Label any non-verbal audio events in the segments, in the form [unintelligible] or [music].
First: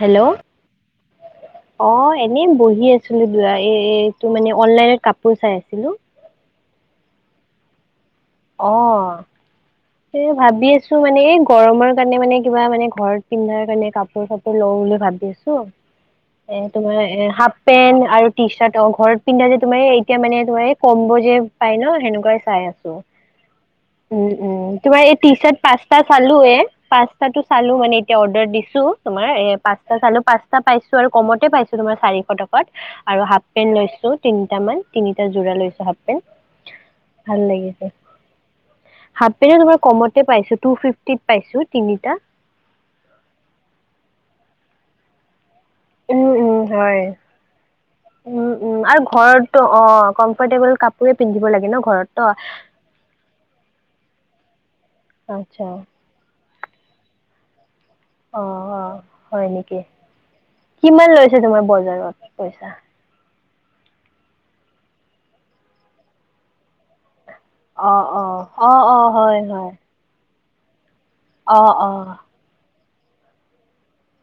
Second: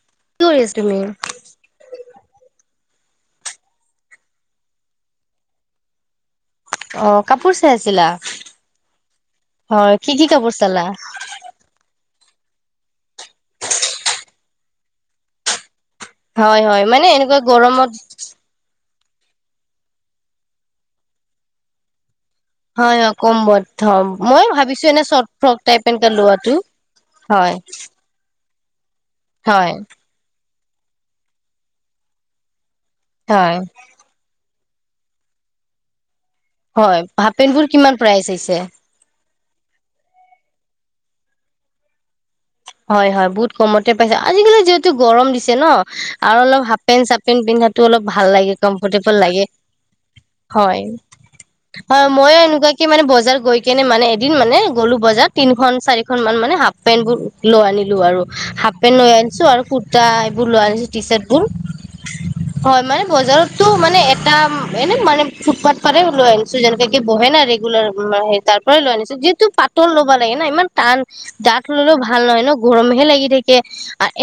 Hello কি কৰি আছা তুমি? অ' এনে বহি আছো। এটো মানে অনলাইনত কাপোৰ চাই আছিলো। অ' কাপোৰ চাই আছিলা? হয় কি কি অ', কাপোৰ ভাবি চালা? আছো মানে এই গৰমৰ কাৰণে মানে কিবা মানে ঘৰত পিন্ধাৰ কাৰণে কাপোৰ চাপোৰ লওঁ বুলি ভাবি আছো। হয় এ হয় তোমাৰ মানে এ এনেকুৱা হাফ গৰমত পেন্ট আৰু টি চাৰ্ট অ', ঘৰত পিন্ধা যে তুমাৰ এতিয়া মানে তোমাৰ ক'ম্ব যে পাই ন হেনেকুৱাই চাই আছো। হয় হয় কমবত থম উম, মই উম ভাবিছো তোমাৰ এনে এই sort T frock shirt type পচটা এনেকে চালো লোৱাটো এ পচাতটো হয় চালো মানে এতিয়া অৰ্ডাৰ দিছোঁ তোমাৰ হয় পাঁচটা চালোঁ পাঁচটা পাইছোঁ আৰু কমতে পাইছোঁ তোমাৰ চাৰিশ টকাত। আৰু হাফ হয় পেণ্ট লৈছো তিনিটা মান তিনিটা যোৰা লৈছো হাফ পেন্ট হয় হফ ভাল পেণ্টবোৰ লাগিছে কিমান প্ৰাইজ আহিছে? হাফ পেমাৰ কমতে পাইছো টু ফিফট পাইছো তিনিটা। হয়, হয় বহুত কমতে পাইছ আজিকালি যিহেতু গৰম দি ন উম, আৰু উম, অলপ হাফেন হয়। চাপেন পিন্ধা অলপ ভাল উম, লাগে উম, আৰু কমফৰ্টেবল লাগে। ঘৰতো অ' কমফৰ্টেবল হয় কাপোৰে পিন্ধিব লাগে ন ঘৰততো মই এনেকুৱা কে মানে বজাৰ গৈ কেনে মানে এদিন মানে গ'লো বজাৰ তি আচ্ছা তিনখন চাৰিখন মান মানে হাফ পেণ্টবোৰ লৈ আনি লো আৰু অ' হাফ অ পেণ্ট লৈ আনিছো হয় আৰু নেকি কুৰৰ্টা হে বোৰ লৈ আনিছো কিমান লৈছে টিৰ্চাতবোৰ তোমাৰ বজাৰত পইচা হয় মানে বজাৰতো মানে এটা এনে মানে ফুটপাথ পাৰে লৈ আনিছো যেনেকুৱা বহে না ৰেগুলাৰ অ', অ', তাৰ পৰাই অ', লৈ অ', আনিছো যিহেতু পাতল ল'ব লাগে না ইমান টান ডাঠ আহ ললেও অহ ভাল নহয় ন গৰমহে লাগি থাকে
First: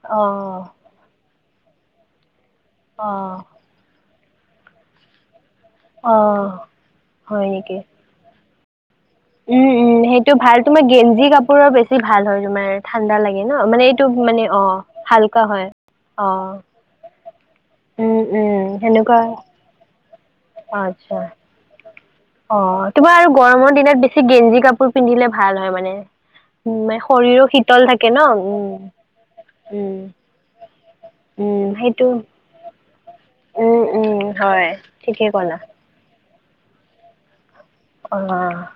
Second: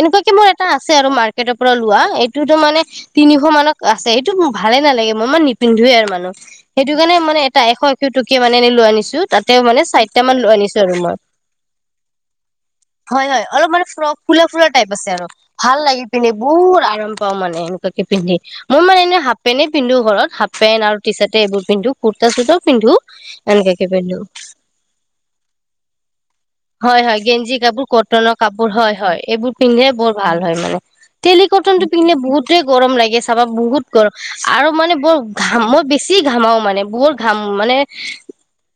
এনেকুৱা কে মোৰ অ', এটা আছে আৰু মাৰ্কেটৰ পৰা লোৱা টোতো মানে অ', তিনিশ মানত আছে সেইটো ভালে নালাগে মই ইমান পিন্ধুৱে আৰু মানুহ অ', সেইটো কাৰণে মানে হয় এটা নেকি? এশ এশ টকে মানে এনে লোৱা আনিছো তাতে উম, মানে উম, চাৰিটা সেইটো মান লৈ ভাল আনিছো তোমাৰ আৰু মই। গেঞ্জি কাপোৰৰ বেছি ভাল হয় তোমাৰ ঠাণ্ডা হয়, লাগে হয় ন অলপ মানে এইটো ফ্ৰক মানে ফুলা ফুলা অ', টাইপ আছে আৰু হালকা হয় ভাল লাগি পিন্ধ অ', বহুত আৰাম পা মানে এনেকুৱাকে উম, পিন্ধি উম, মই মান এনে সেনেকুৱা হাফ পেন্টে পিন্ধো ঘৰত হাফ পেন্ট টি আচ্ছা। চাৰ্টে এইবোৰ পিন্ধো কুৰ্তা চুৰ্তাও অ', পিন্ধো তোমাৰ আৰু গৰমৰ এনেকাকে দিনত পিন্ধো বেছি গেঞ্জি কাপোৰ পিন্ধিলে ভাল হয় মানে। উম। হয় হয় [unintelligible] গেঞ্জি কাপোৰ থাকে ন কটনৰ কাপোৰ উম, হয়, হয় এইবোৰ পিন্ধিলে উম, বৰ ভাল হয় মানে। উম, তেলিকটন টো সেইটো পিন্ধে বহুতেই গৰম লাগে চাবা বহুত উম, গৰম উম, হয় আৰু মানে বৰ ঠিকেই ক'লা ঘামৃ মই বেছি কি ঘামাও মানে বহুত ঘাম মানে অ',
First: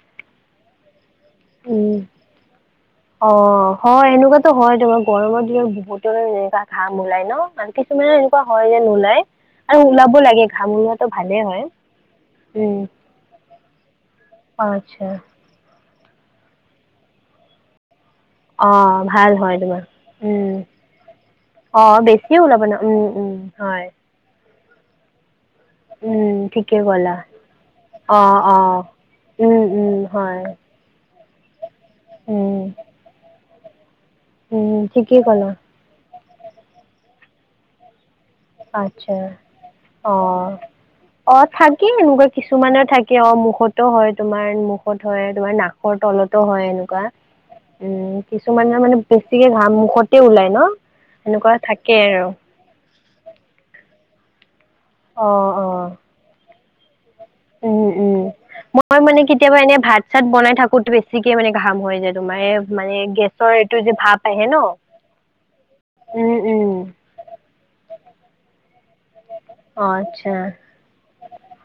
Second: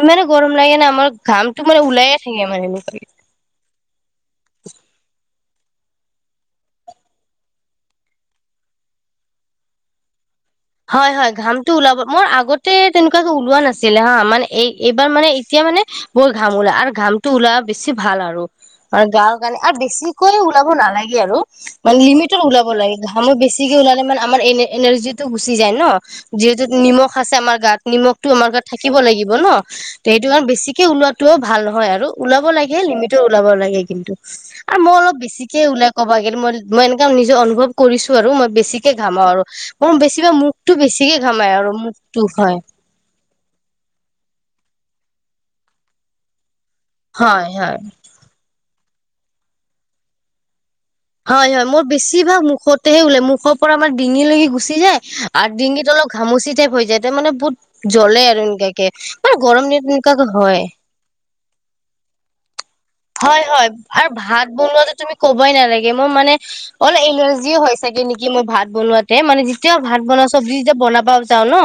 ইমানে গৰম লাগে নে আমাৰ ঘামটো মানে উম। ওলায়ে থাকে মানে। এনেকুৱাকে অ', হয় এনেকুৱাতো হয় তোমাৰ গ গৰমৰ দিনত বহুতো এনেকুৱা ঘাম ওলায় ন মান কিছুমানে এনেকুৱা হয় যেন নোলায় আৰু ওলাব লাগে ঘাম ওলোৱাটো হয়, হয় ভালেই ঘামটো ওলাব মোৰ আগতে উম, তেনেকুৱাকো ওলোৱা নাছিলে হা মানে এই আচ্ছা এইবাৰ মানে এতিয়া মানে বৰ ঘাম ওলা আৰু ঘাম টো ওলা বেছি ভাল আৰু অ', গাৰ ভাল গানে হয় আৰু তোমাৰ বেছিকৈয়ে উম। ওলাব নালাগে আৰু মানে অ', বেছিয়ে লিমিটত ওলাব ন লাগে। উম, ঘাম উম, বেছিকে হয় ওলালে মানে আমাৰ এন গুছি যায় ন। উম, যিহেতু ঠিকে নিমষ ক'লা। আছে আমাৰ গাত নিমষ অ', অ', থাকিব লাগিব ন। উম, উম, তে হয় বেছিকে ওলোৱাতটোও ভাল হয় আৰু ওলাব উম, লাগে লিমিটত ওলাব লাগে কিন্তু। উম, আৰু মই অলপ ঠিকেই ক'লা বেছিকে ওলাই কবা গ'লে মই মই এনেকা নিজে অনুভৱ কৰিছো। আৰু মই বেছিকে আচ্ছা ঘামা আৰু। মোৰ বেছিভাগ অ', মুখটো বেছিকে অ' ঘামাই আৰু থাকি মুখটো এনেকুৱা হয়। কিছুমানে থাকি তেওঁ মুখতো হয় তোমাৰ মুখত হয় তোমাৰ নাকৰ তলতো হয় হয় হয় উম কিছুমানৰ মানে বেছিকে ঘাম মুখতে ওলাই ন। হয়, সেনেকুৱা হয় মোৰ থাকে বেছি আৰু ভাগ মুখতেহে উলায় মুখৰ পৰা আমাৰ ডিঙি লৈকে গুছি গুছি় যায় অ আৰু অ ডিগিত অলপ ঘামুচি টাইপ হৈ যায়। মানে উম বহুত উম জ্বলে আৰু এনেকাকে মই মানে মে গৰম দিনত এনেুৱাকে হয়। এয়া মানে ঘাম হয় যে তোমাৰ মানে হয় গেছৰ হয় এইটো যে আৰু ভাপ আহে ভাত ন বনোৱাতে তুমি ক'বই নালাগে মোৰ উম মানে উম অলপ এলাৰ্জিও হয় চাগে নেক কি মই ভাত বনোৱা মানে যেতিয়া অ ভাত বন আচ্ছা চব্জি যেতিয়া বনাব যাও ন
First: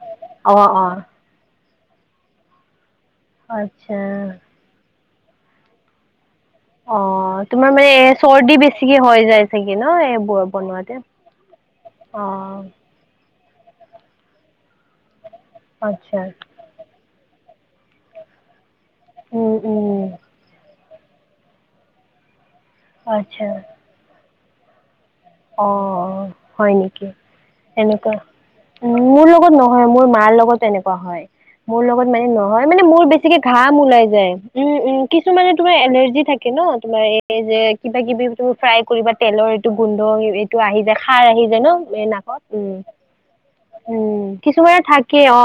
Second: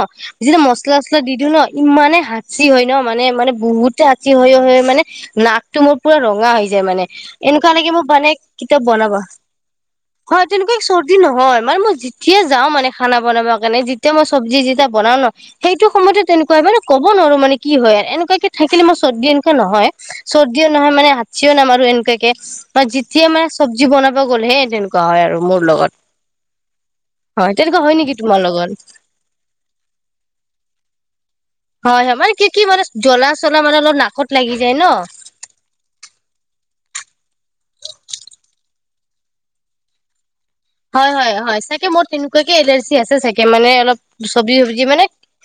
অ যেতিয়া অ মছলা চচলা দি দিওঁ ন ইমানে হাঁচি হয় ন মানে মানে আচ্ছা বহুতে হাঁচি হয় হয় মানে নাকটো মোৰ পুৰা ৰ ৰঙা হৈ যায় অ মানে তোমাৰ এনেকুৱা লাগে মোক মানে চৰ্দি কিতাপ বেছিকে বনাবা হৈ যায় চাগে ন এইবোৰ হয় তেনেকুৱা এক বনোৱাতে চৰ্দি ন হয় মানে মই অ যেতিয়ে যাও মানে খানা বনাব কাৰণে যেতিয়া মই চব্জি যেতিয়া বনাও ন সেইটো আচ্ছা সময়তো তেনেকুৱা হয় মানে ক'ব নোৱাৰো মানে কি হয় আৰু এনেকুৱা কি থাকিলে মই চৰ্দি এনেকে উম নহয় উম চৰ নহয় মানে হাচিও নামাৰো আৰু এনেকুৱাকে মানে যেতিয়া মানে আচ্ছা চবজি বনাব গ'ল হে তেনেকোৱা অ হয় নেকি। হয় তেনেকুৱা হয় নেকি এনেকুৱা তোমাৰ লগত মোৰ লগত নহয় মোৰ মাৰ লগত এনেকুৱা হয়। মোৰ হয় লগত হয় মানে কি কি নহয় মানে মোৰ জ্বলা বেছিকে চলা ঘাম মানে অলপ ওলাই নাকত যায় লাগি উম ন উম কিছুমানে তোমাৰ এলাৰ থাকে ন তোমাৰ এই যে কিবা কিবি তুমি ফ্ৰাই কৰিবা তেলৰ এইটো গোন্ধ আহি যায় হয় খাৰ হয় আহি হয় যায় ন চাগে মোৰ এই নাকত তেনেকুৱাকে উম এলাৰজি আছে চাগে মানে অলপ উম চব্জি কিছুমানৰ চবজি মানে থাকে অ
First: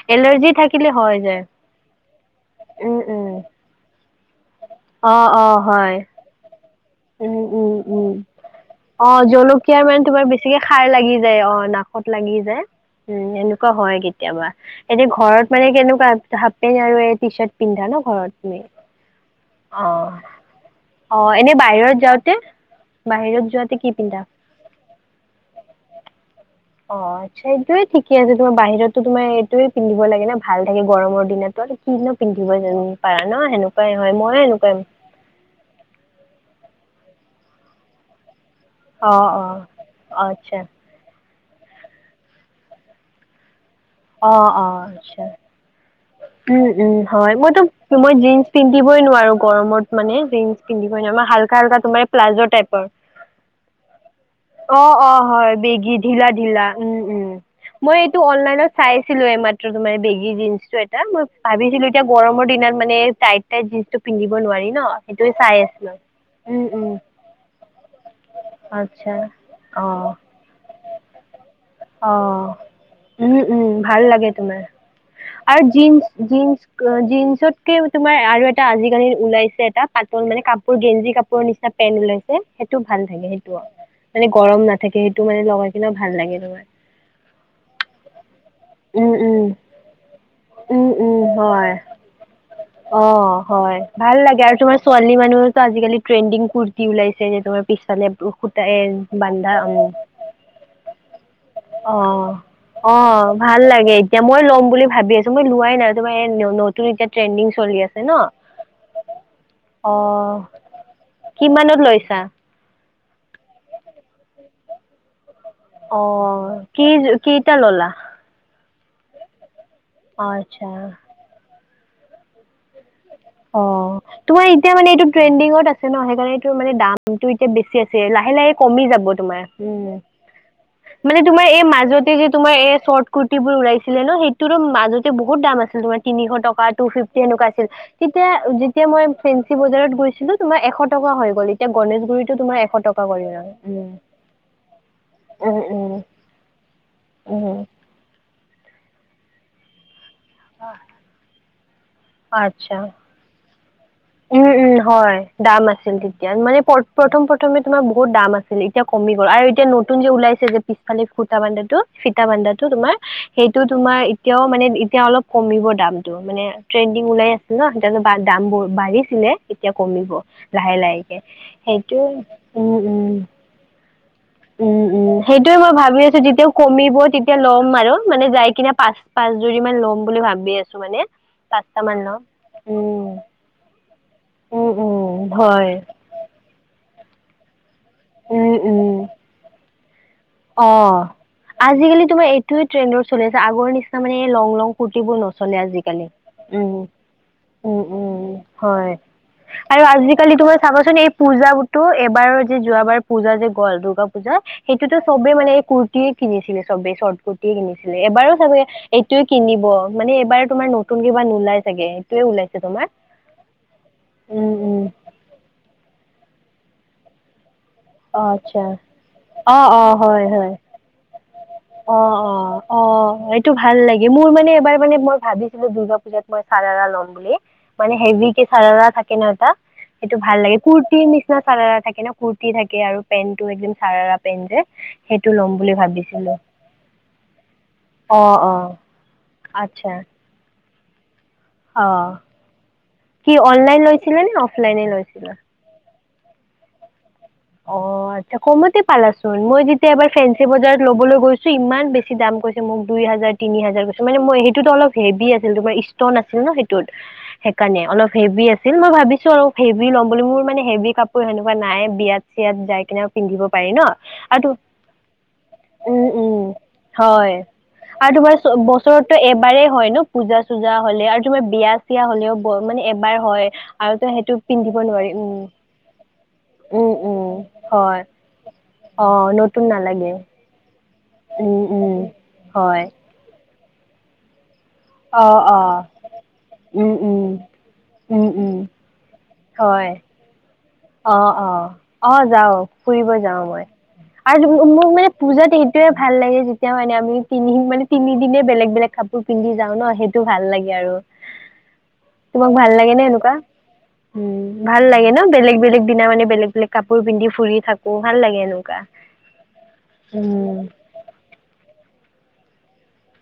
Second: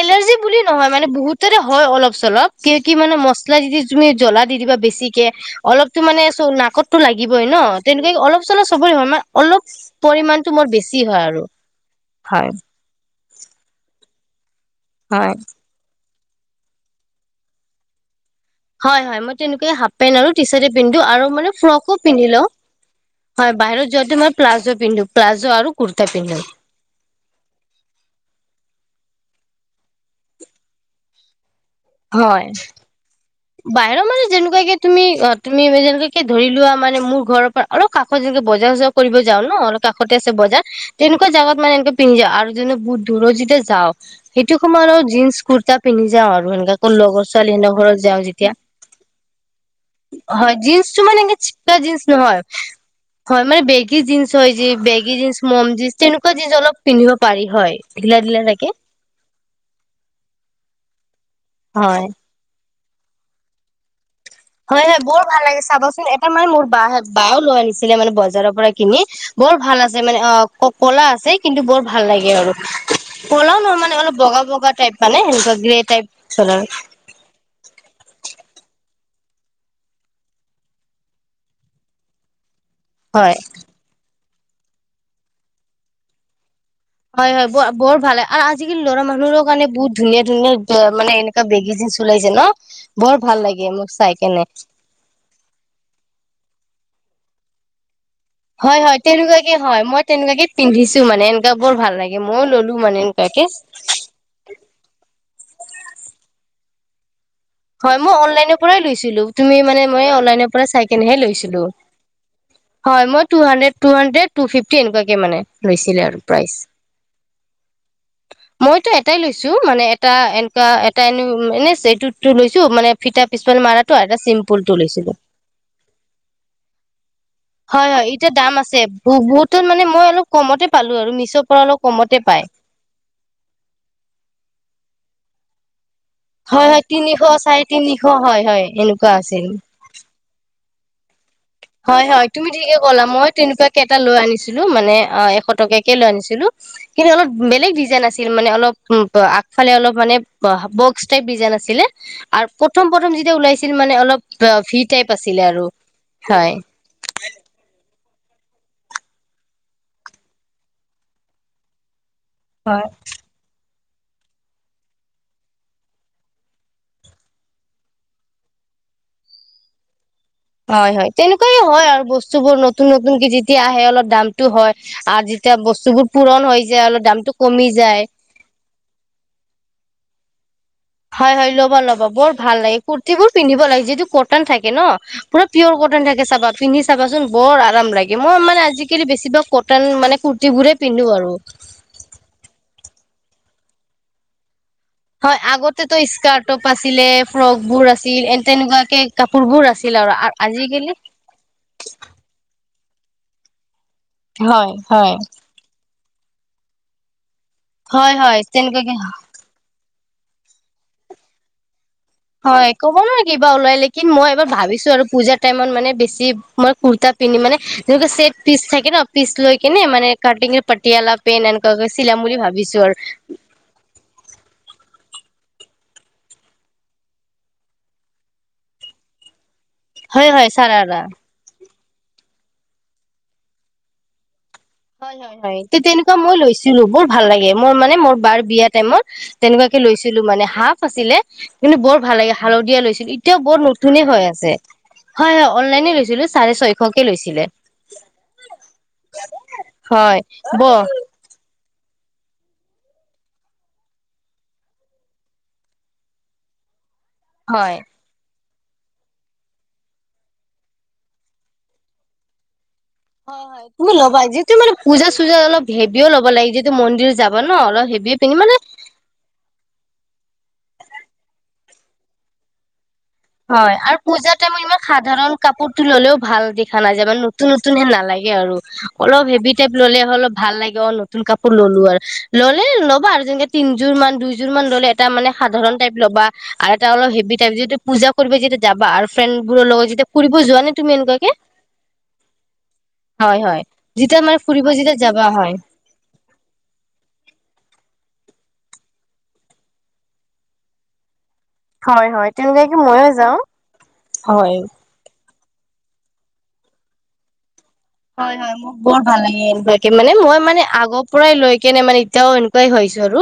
এলাৰ্জি বুলি থাকিলে নহয় মানে হৈ যায় বহুতেৰে হয় অলপ চলপ ক কি উম মানে মছলা উম যদি তুমি জলা দি কিবা অ বেছিকে অ হয় অলপতো মানে চ নাকতো উম লাগিবই ন উম তেনেকুৱা উম অলপ চলপ চবৰে অ হয় ম জলকীয়াৰ মানে তোমাৰ বেছিকে খাৰ লাগি যায় আৰু অ নাকত লাগি হয় যায়। উম এনেকুৱা হয় কেতিয়াবা এতিয়া হয় ঘৰত মানে কেনেকুৱা হাফ পেণ্ট আৰু টি চাৰ্ট পিন্ধা ন ঘৰত। তুমি হয় হয় মই তেনেকুৱাই অ হাফ পেণ্ট আৰু টি চাৰ্টে পিন্ধো অ আৰু মানে এনে ফ্ৰকো বাহিৰত পিন্ধি যাওঁতে লওঁ। হয় বাহিৰত যোৱাতে মই প্লাজো পিন্ধো প্লাজো আৰু কুুৰ্তা পিন্ধো। অ আচ্ছা এইটোয়ে ঠিকে আছে তোমাৰ বাহিৰতো তোমাৰ এইটয়ে পিন্ধিব লাগে না ভাল থাকে গৰমৰ দিনত। কিনো হয় পিন্ধিব জানো পাৰা। ন সেনেকুৱাই বাহিৰৰ হয় মানু ময়ো সেনেকুৱাই যেনেকুৱাকে তুমি অ তুমি যেনেকুৱাকে ধৰি লোৱা মানে মানে মোৰ ঘৰৰ পৰা অলপ কাত যেনেকে বজাৰ চজাৰ অ কৰিব যাও অ ন অলপ কাষতে আছে আচ্ছা বজাৰ তেনেকুৱা। জাগত মানে এনেকে পিন্ধিায় আৰুনে বহু দূৰ যে যাওঁ অ সেইটো অ সময়াৰ আৰু আচ্ছা জিননস কুৰ্তা পিন্ধিা আৰু উম সেনেককা ক উম লগৰ হয় ছোৱালী মইতো সেনে ঘৰত মই যাওঁ। জিন্স যেতিয়া পিন্ধিবই নোৱাৰো গৰমত মানে হয় জিন্সটো পিন্ধিবই নোৱাৰো মানে ম এনে হাল্কা চিপকা হাল্কা জিন্স তোমাৰ নহয় প্লাজো টাইপৰ। হয় মানে বেগী জিন্স হয় য অ অ বেগী জিন্ছ হয় মম জিন্ বেগী ঢিলা তেনেকুৱা জ ঢিলা অলপ উম পিন্ধিব উম পাৰি হয়। মই এইটো দিলে তাকে। অনলাইনত চাইছিলো এ মাত্ৰ তোমাৰ বেগী জিনন্চটো এটা মই ভাবিছিলো হয় এতিয়া গৰমৰ দিনত। মানে তাই টাই যি হয় হয় বৰ ভাল লাগে চাবচোন এটা মানে উম মোৰ বা উম বাও লৈ আনিছিলে মানে বজাৰৰ পৰা কিনি। আচ্ছা বৰ ভাল অ আছে মানে অ কলা আছে কিন্তু বৰ ভাল অ লাগে আৰু ক উম উম নহয় ভাল মানেলপ লাগে বগা তোমাৰ বগা টাইপ পালে। আৰু জিন্চ জিন্ জিন্ছতকে তোমাৰ আৰু এটা আজিকালি ওলাইছে এটা পাতল মানে কাপোৰ গেঞ্জি কাপোৰৰ নিচিনা পেন্ট ওলাইছে, সেইটো ভাল থাকে, হয় সেইটো আহ মানে গৰম নাথাকে সেইটো মানে লগাই কিনেও ভাল লাগে তোমাৰ হয় হয় বৰ ভালে আৰু আজিকালি ল'ৰা উম মানুহৰ উম কাৰণে বহুত ধুনীয়া উম ধুনীয়া মানে উম এনেকুৱা বেগ হয় জিনন ওলাইছে ন অ বৰ ভাল লাগে হয় মোক চাই ভাল লাগে কেনে আৰু তোমাৰ ছোৱালী মানুহো আজিকালি ট্ৰেণ্ডিং কুতি উলাইছে সেই যে তোমাৰ পিছালে হয় হয় তেনেকুৱাকে হয় মই তেনেকুৱাকে পিন্ধিছো মানে এনেকুৱ বৰ অ ভাল লাগে ময়ও ল'লো অ মানে এনেকুৱাকে ভাল লাগে এতিয়া মই ল'ম বুলি ভাবি আছো মই লোৱাই নাই তোমাৰ এই নতুন এতিয়া ট্ৰেনডিং চলি হয় আছে ন মই অনলাইনৰ পৰাই লৈছিলো তুমি মানে অ মই অনলাইনৰ পৰা চাই কেনেহে লৈছিলো কিমানত লৈছা [unintelligible] হয় মই টুানডে টু হানড্ৰেড টু ফিফটি এনেুৱাক মানে অ লৈছিলে আৰু প্ৰাইচ ক কেইটা ললা মইতো এটাই লৈছোঁ মানে এটা অ এনেকুৱা আচ্ছা। এটা এনে এনেটোটো লৈছোঁ মানে ফিটা পিছফালে অ মাৰাটো আৰু এটা তোমাৰ চিম্পুল টো এতিয়া মানে এইটো লৈছিলো ট্ৰেণ্ডিঙত আছে ন সেইকাৰণে এই মানে দামটো এতিয়া বেছি হয় আছিল হয় এতিয়া লাহে লে দাম আছে কমি যাব তোমাৰ বহুতত উ মানে মই অলপ কমতে পালো আৰু মানে মিছৰ তোমাৰ পৰা এই অলপ মাজতে কমতে যে পায় তোমাৰ কুতিবোৰৰ উলাইছিলে ন সেইটো মাজতে বহুত দাম আছিল তোমাৰ তিনিশ টকা হয় হয় টু তিনিশ ফিফটি একুৱ চাৰে আছিল তিনিশ তেতিয়া হয় হয় যেতিয়া মই এনেকুৱা আছিল ফেঞ্চি বজাৰত গৈছিলো তোমাৰ এশ টকা হয় হয় হয় তুমি ঠিকে কলা মই লয়। তেনেকুৱা উম কেইটা লৈ আনিছিলো মানে অ এশ উম উম টকাকে লৈ আনিছিলো কিন্তু অলপ উম বেলেগ ডিজাইন আছিল মানে অলপ আগফালে অলপ মানে বক্স টাইপ ডিজাইন আছিলে আৰু আচ্ছা। প্ৰথম প্ৰথম যেতিয়া ওলাই মানে অলপ উম উম ভি টাইপ হয় আছিলে দাম আৰু আছিল তেতিয়া হয় মানে প্ৰথম প্ৰথমে তোমাৰ বহুত দাম আছিল এতিয়া কমি গ'ল আৰু এতিয়া নতুন যে ওলাইছে যে পিছফালে ফুৰ্তটা বান্ধাটো ফিতা বান্দাটো তোমাৰ সেইটোত তোমাৰ এতিয়াও মানে এতিয়া অলপ কমিব দামতটো মানে ট্ৰেণ্ডিং ওলাই আছিল ন সেয়া দাম বোৰ বাঢ়িছিলে এতিয়া কমিব লাহে হয় হয় লাহেকে তেনেকুৱাই হয় সেইটো আৰু বস্তুবোৰ উম নতুন উম নতুনকে যেতিয়া আহে অলপ দামটো হয় উম উম আৰু সেইটোৱে যেতিয়া মই ভাবি বস্তুবোৰ আছো পুৰণ যেতিয়া হৈ যায় কমিব অলপ দামটো তেতিয়া ল'ম কমি আৰু যায় মানে যাই কিনে পাঁচ পাঁচ জোৰি মান ল'ম বুলি ভাবি আছে হয় হয় ল'ব ল'ব বৰ ভাল লাগে উম কুৰ্তী বোৰ পিন্ধিব লাগে যিটো কটন উম থাকে ন উম পুৰা হয় পিয়ৰ কটন থাকে চাবা পিন্ধি চাবাচোন বৰ ৰাম লাগে মই উম মানে উম আজিকালি বেছিভাগ কটন মানে অ কুৰ্তিবোৰেই পিন্ধো আৰু আজিকালি তোমাৰ এইটোয়েৰ চলি আছে আগৰ নিচিনা মানে লং লং বোৰ হয় নচলে আগতেতো আজালি স্কাৰ্ট উ টপ আছিলে ফ্ৰক উ বোৰ উ আছিল এ হয় তেনেকুৱাকে কাপোৰবোৰ আছিল আৰু আজিকালি তোমাৰ আজিকালি চাবাচোন এই পূজা এবাৰৰ যে যোৱ বাৰ পূজা যে গ'ল দুৰ্গা পূজা হয় সেইটোতো হয় চবে মানে এই কুৰ্তিয়ে কিনিছিলে চবেই চৰ্ট কুৰ্তি কিনিছিলে হয় এবাৰো হয় চাগে তেনেকুৱাকে এইটো কিনিব মানে এইবাৰ তোমাৰ নতুন কিবা নোলাই চাগে এইটোয়ে ওলাইছে হয় তোমাৰ ক'ব নোৱাৰি কিবা ওলাই ল কি মই এবাৰ উম উম ভাবিছো আৰু পূজাৰ টাইমত মানে বেছি মই কুৰ্তা পিন্ধি মানে য অ চেট আচ্ছা পিচ থাকে ন পিচ অ লৈ অ কেনে মানে হয় হয় কাটিং পতিয়ালা অ অ অ এইটো ভাল লাগে মোৰ মানে এবাৰ মানে মই ভাবিছিলো দ দুৰ্গা পুজাত মই চাৰাৰা ল'ম বুলি মানে হেভি কে চাৰাৰা থাকে ন এটা সেইটো হয় ভাল হয় লাগে কূুৰ্তি চাৰাৰা নিচিনা চাৰ থাকে ন কুৰ্তি থাকে আৰু পেণ্ট টো একদম চাৰা পেণ্ট যে হয় সেইটো হয় ল'ম হয় বুলি তে তেনেকুৱা ভাবিছিলো মই লৈছো ছিলো বৰ ভাল লাগে মোৰ মানে মোৰ অ বাৰ অ বিয়া টাইমত তেনেকুৱাকে আচ্ছা লৈছিলো মানে হাফ আছিলে কিন্তু অ বৰ ভাল লাগে হালধীয়া লৈছিলো কি এতিয়াও বৰ অনলাইন নতুনে লৈছিলে হৈ নে আছে অফলাইনে লৈছিলা হয় হয় অনলাইনে লৈছিল চাৰে ছয়শ অ আচ্ছা কমতে পালাচোন মই যেতিয়া এবাৰ হয় ফেঞ্চি ব বজাৰত লবলৈ গৈছো ইমান বেছি বেছি দাম কৈছে মোক দুই হাজাৰ তিনি হাজাৰ কৈছো মানে মই সেইটোতো অলপ হেভি আছিল তোমাৰ ষ্টন আছিল ন সেইটোত হয় সেইকাৰণে অলপ হেভি আছে আছিল মই ভাবিছো অলপ হেভি ল'ম বুলি মোৰ মানে হেভি কাপোৰ সেনেকুৱা নাই বিয়াত চিয়াত যাই। এনেও পিন্ধিব হয় হয় পাৰি ন তুমি ল'বা আৰু যিহেতু মানে পূজা চূজা অলপ উম হেভিও ল'ব উম লাগে যিহেতু মন্দিৰ হয়। যাবা ন অলপ হেভি আৰু তোমাৰ পিন্ধি ছ মানে বছৰতো এবাৰেই হয় ন পূজা চূজা হলে আৰু তোমাৰ বিয়া। চিয়া হ'লেও বৰ মানে এব হয় আৰু পুজা টাইমত ইমান সাধাৰণ উম কাপোৰটো ল'লেও ভাল দেখা উম নাযায়। উম নতুন নতুন হেন হয় নালাগে আৰু অ অলপ হেভি নতুন টাইপ ল'লে নালাগে অলপ ভাল লাগে অ ন তুন কাপোৰ উম ল'লো উম আৰু ল'লে হয় ল'বা আৰু যেনেকে তিনযোৰ মান দুই যোৰ মান ল'লে এটা অ মানে অ সাধাৰণ টাইপ ল'বা আৰু এটা উম অলপ উম হেভি টাইপ, যিহেতু পূজা উম কৰিব উম যিহেতু যাবা আৰু ফ্ৰেণ্ড। বোৰৰ লগত যেতিয়া ফুৰিব যোৱা নে? অহ অহ অ যাওঁ ফুৰিব হয় যাওঁ হয় মই। যেতিয়া মানে আৰু ফুৰিব তুমি মোক যেতিয়া মানে যাবা পূজাত হয় সেইটোৱে ভাল লাগে যেতিয়া মানে আমি পিন্ধিম মানে। তিনিদিনে বেলেগ -বেলেগ কাপোৰ পিন্ধি যাওঁ ন' সেইটো ভাল লাগে আৰু। হয় হয় তোমাক ভাল তেনেকুৱাকে লাগে নে ময়ো এনেকুৱা যাওঁ উম, হয় ভাল লাগে ন'বেলেগ বেলেগ দিনা মানে বেলেগ, বেলেগ কাপোৰ পিন্ধি ফুৰি থাক হয়, হয় মোক বৰ ভাল লাগে এনেকুৱাকে মানে মই উম মানে আগৰ পৰাই লৈ কেনে মানে এতিয়াও এনেকুৱাই হৈছো আৰু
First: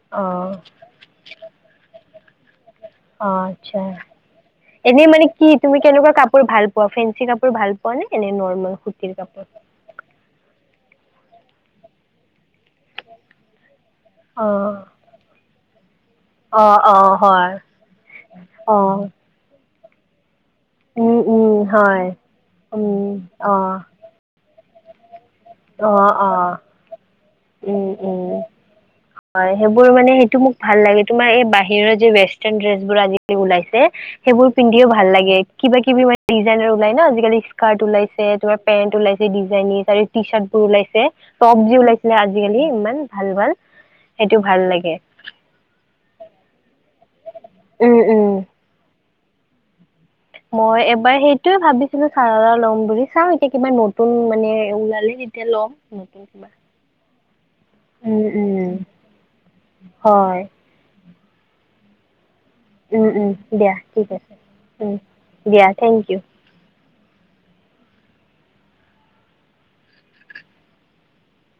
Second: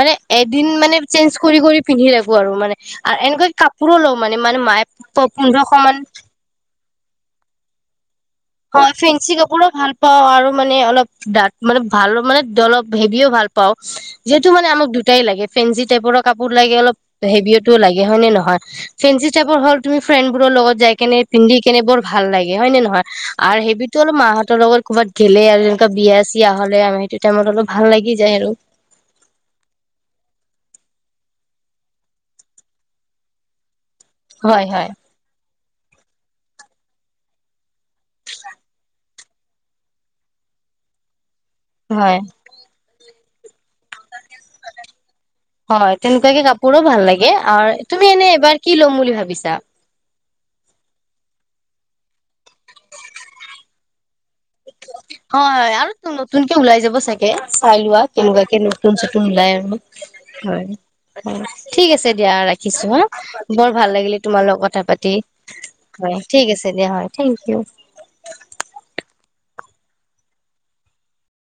মানে অ এদিন মানে চেঞ্জ কৰি কৰি পিন্ধি থাকো আৰু মানে। আৰু অ এনেকুৱা কাপোৰো আচ্ছা লওঁ মানে মানে মায়ে এনেই মানে কি পোন্ধৰশ তুমি মান কেনেকুৱা কাপোৰ ভাল পোৱা ফেঞ্চি কাপোৰ ভাল পোৱা নে এনে নৰ্মেল হয় সুতিৰ ফেঞ্চি কাপোৰ কাপোৰো ভাল পাওঁ আৰু মানে অলপ দাঠ মানে ভাল মানে অলপ হেভিও ভাল পাওঁ, যিহেতু মানে অ', আমাক দুটাই লাগে ফেঞ্চি টাইপৰো কাপোৰ লাগে অ', অলপ অ', হয়। হেভিটোও লাগ গে হয় নে নহয় অ', ফেঞ্চি টাইপৰ হ'ল তুমি ফ্ৰেণ্ড বোৰৰ লগত যাই কেনে উম, উম, পিন্ধি কেনে বৰ হয়, ভাল লাগে হয় নে নহয় উম। আৰু অ'। হেভিতো অলপ মাহঁত হঁতৰ লগত ক'ৰবাত গে'লে আৰু সেনেকুৱা অ', বিয়া চিয়া অ', হ'লে আৰু সেইটো টাইমত অলপ ভাল উম, লাগি উম। যায় আৰু। হয় সেইবোৰ মানে সেইটো মোক ভাল লাগে তোমাৰ এই বাহিৰৰ যে ৱেষ্টাৰ্ণ ড্ৰেছ বোৰ আজিকালি ওলাইছে সেইবোৰ হয় পিন্ধিও হয় ভাল লাগে। কিবা কিবি মানে ডিজাইনৰ ওলাই ন' আজিকালি স্কাৰ্ট ওলাইছে তোমাৰ পেন্ট ওলাইছে ডিজাইনিছ আৰু টি চাৰ্টবোৰ ওলাইছে টপ যে ওলাইছিলে হয় আজিকালি ইমান। ভাল, ভাল সেইটো ভাল লাগে। হয়, তেনেকুৱাকে কাপোৰো ভাল লাগে আৰু উম, তুমি এনে উম। এইবাৰ কি ল'ম বুলি ভাবিছা? মই এইবাৰ সেইটোৱে ভাবিছিলো চাৰাৰা ল'ম বুলি চাওঁ এতিয়া কিবা নতুন মানে ওলালে তেতিয়া ল'ম হয়, আৰু নতুন কিবা নতুনকে ওলাই যাব চাগে চাই লোৱা উম কেনেকুৱা কে উম নতুন চতুন ওলাই। হয়, অহ ঠিক আছে দিয়া ৰাখি খিছো হা উম উম বৰ দিয়া ভাল ঠিক লাগিলে আছে তোমাৰ লগত কথা উম পাতি দিয়া থেংক ইউ হয় ঠিক আছে দিয়া হয়। Thank U.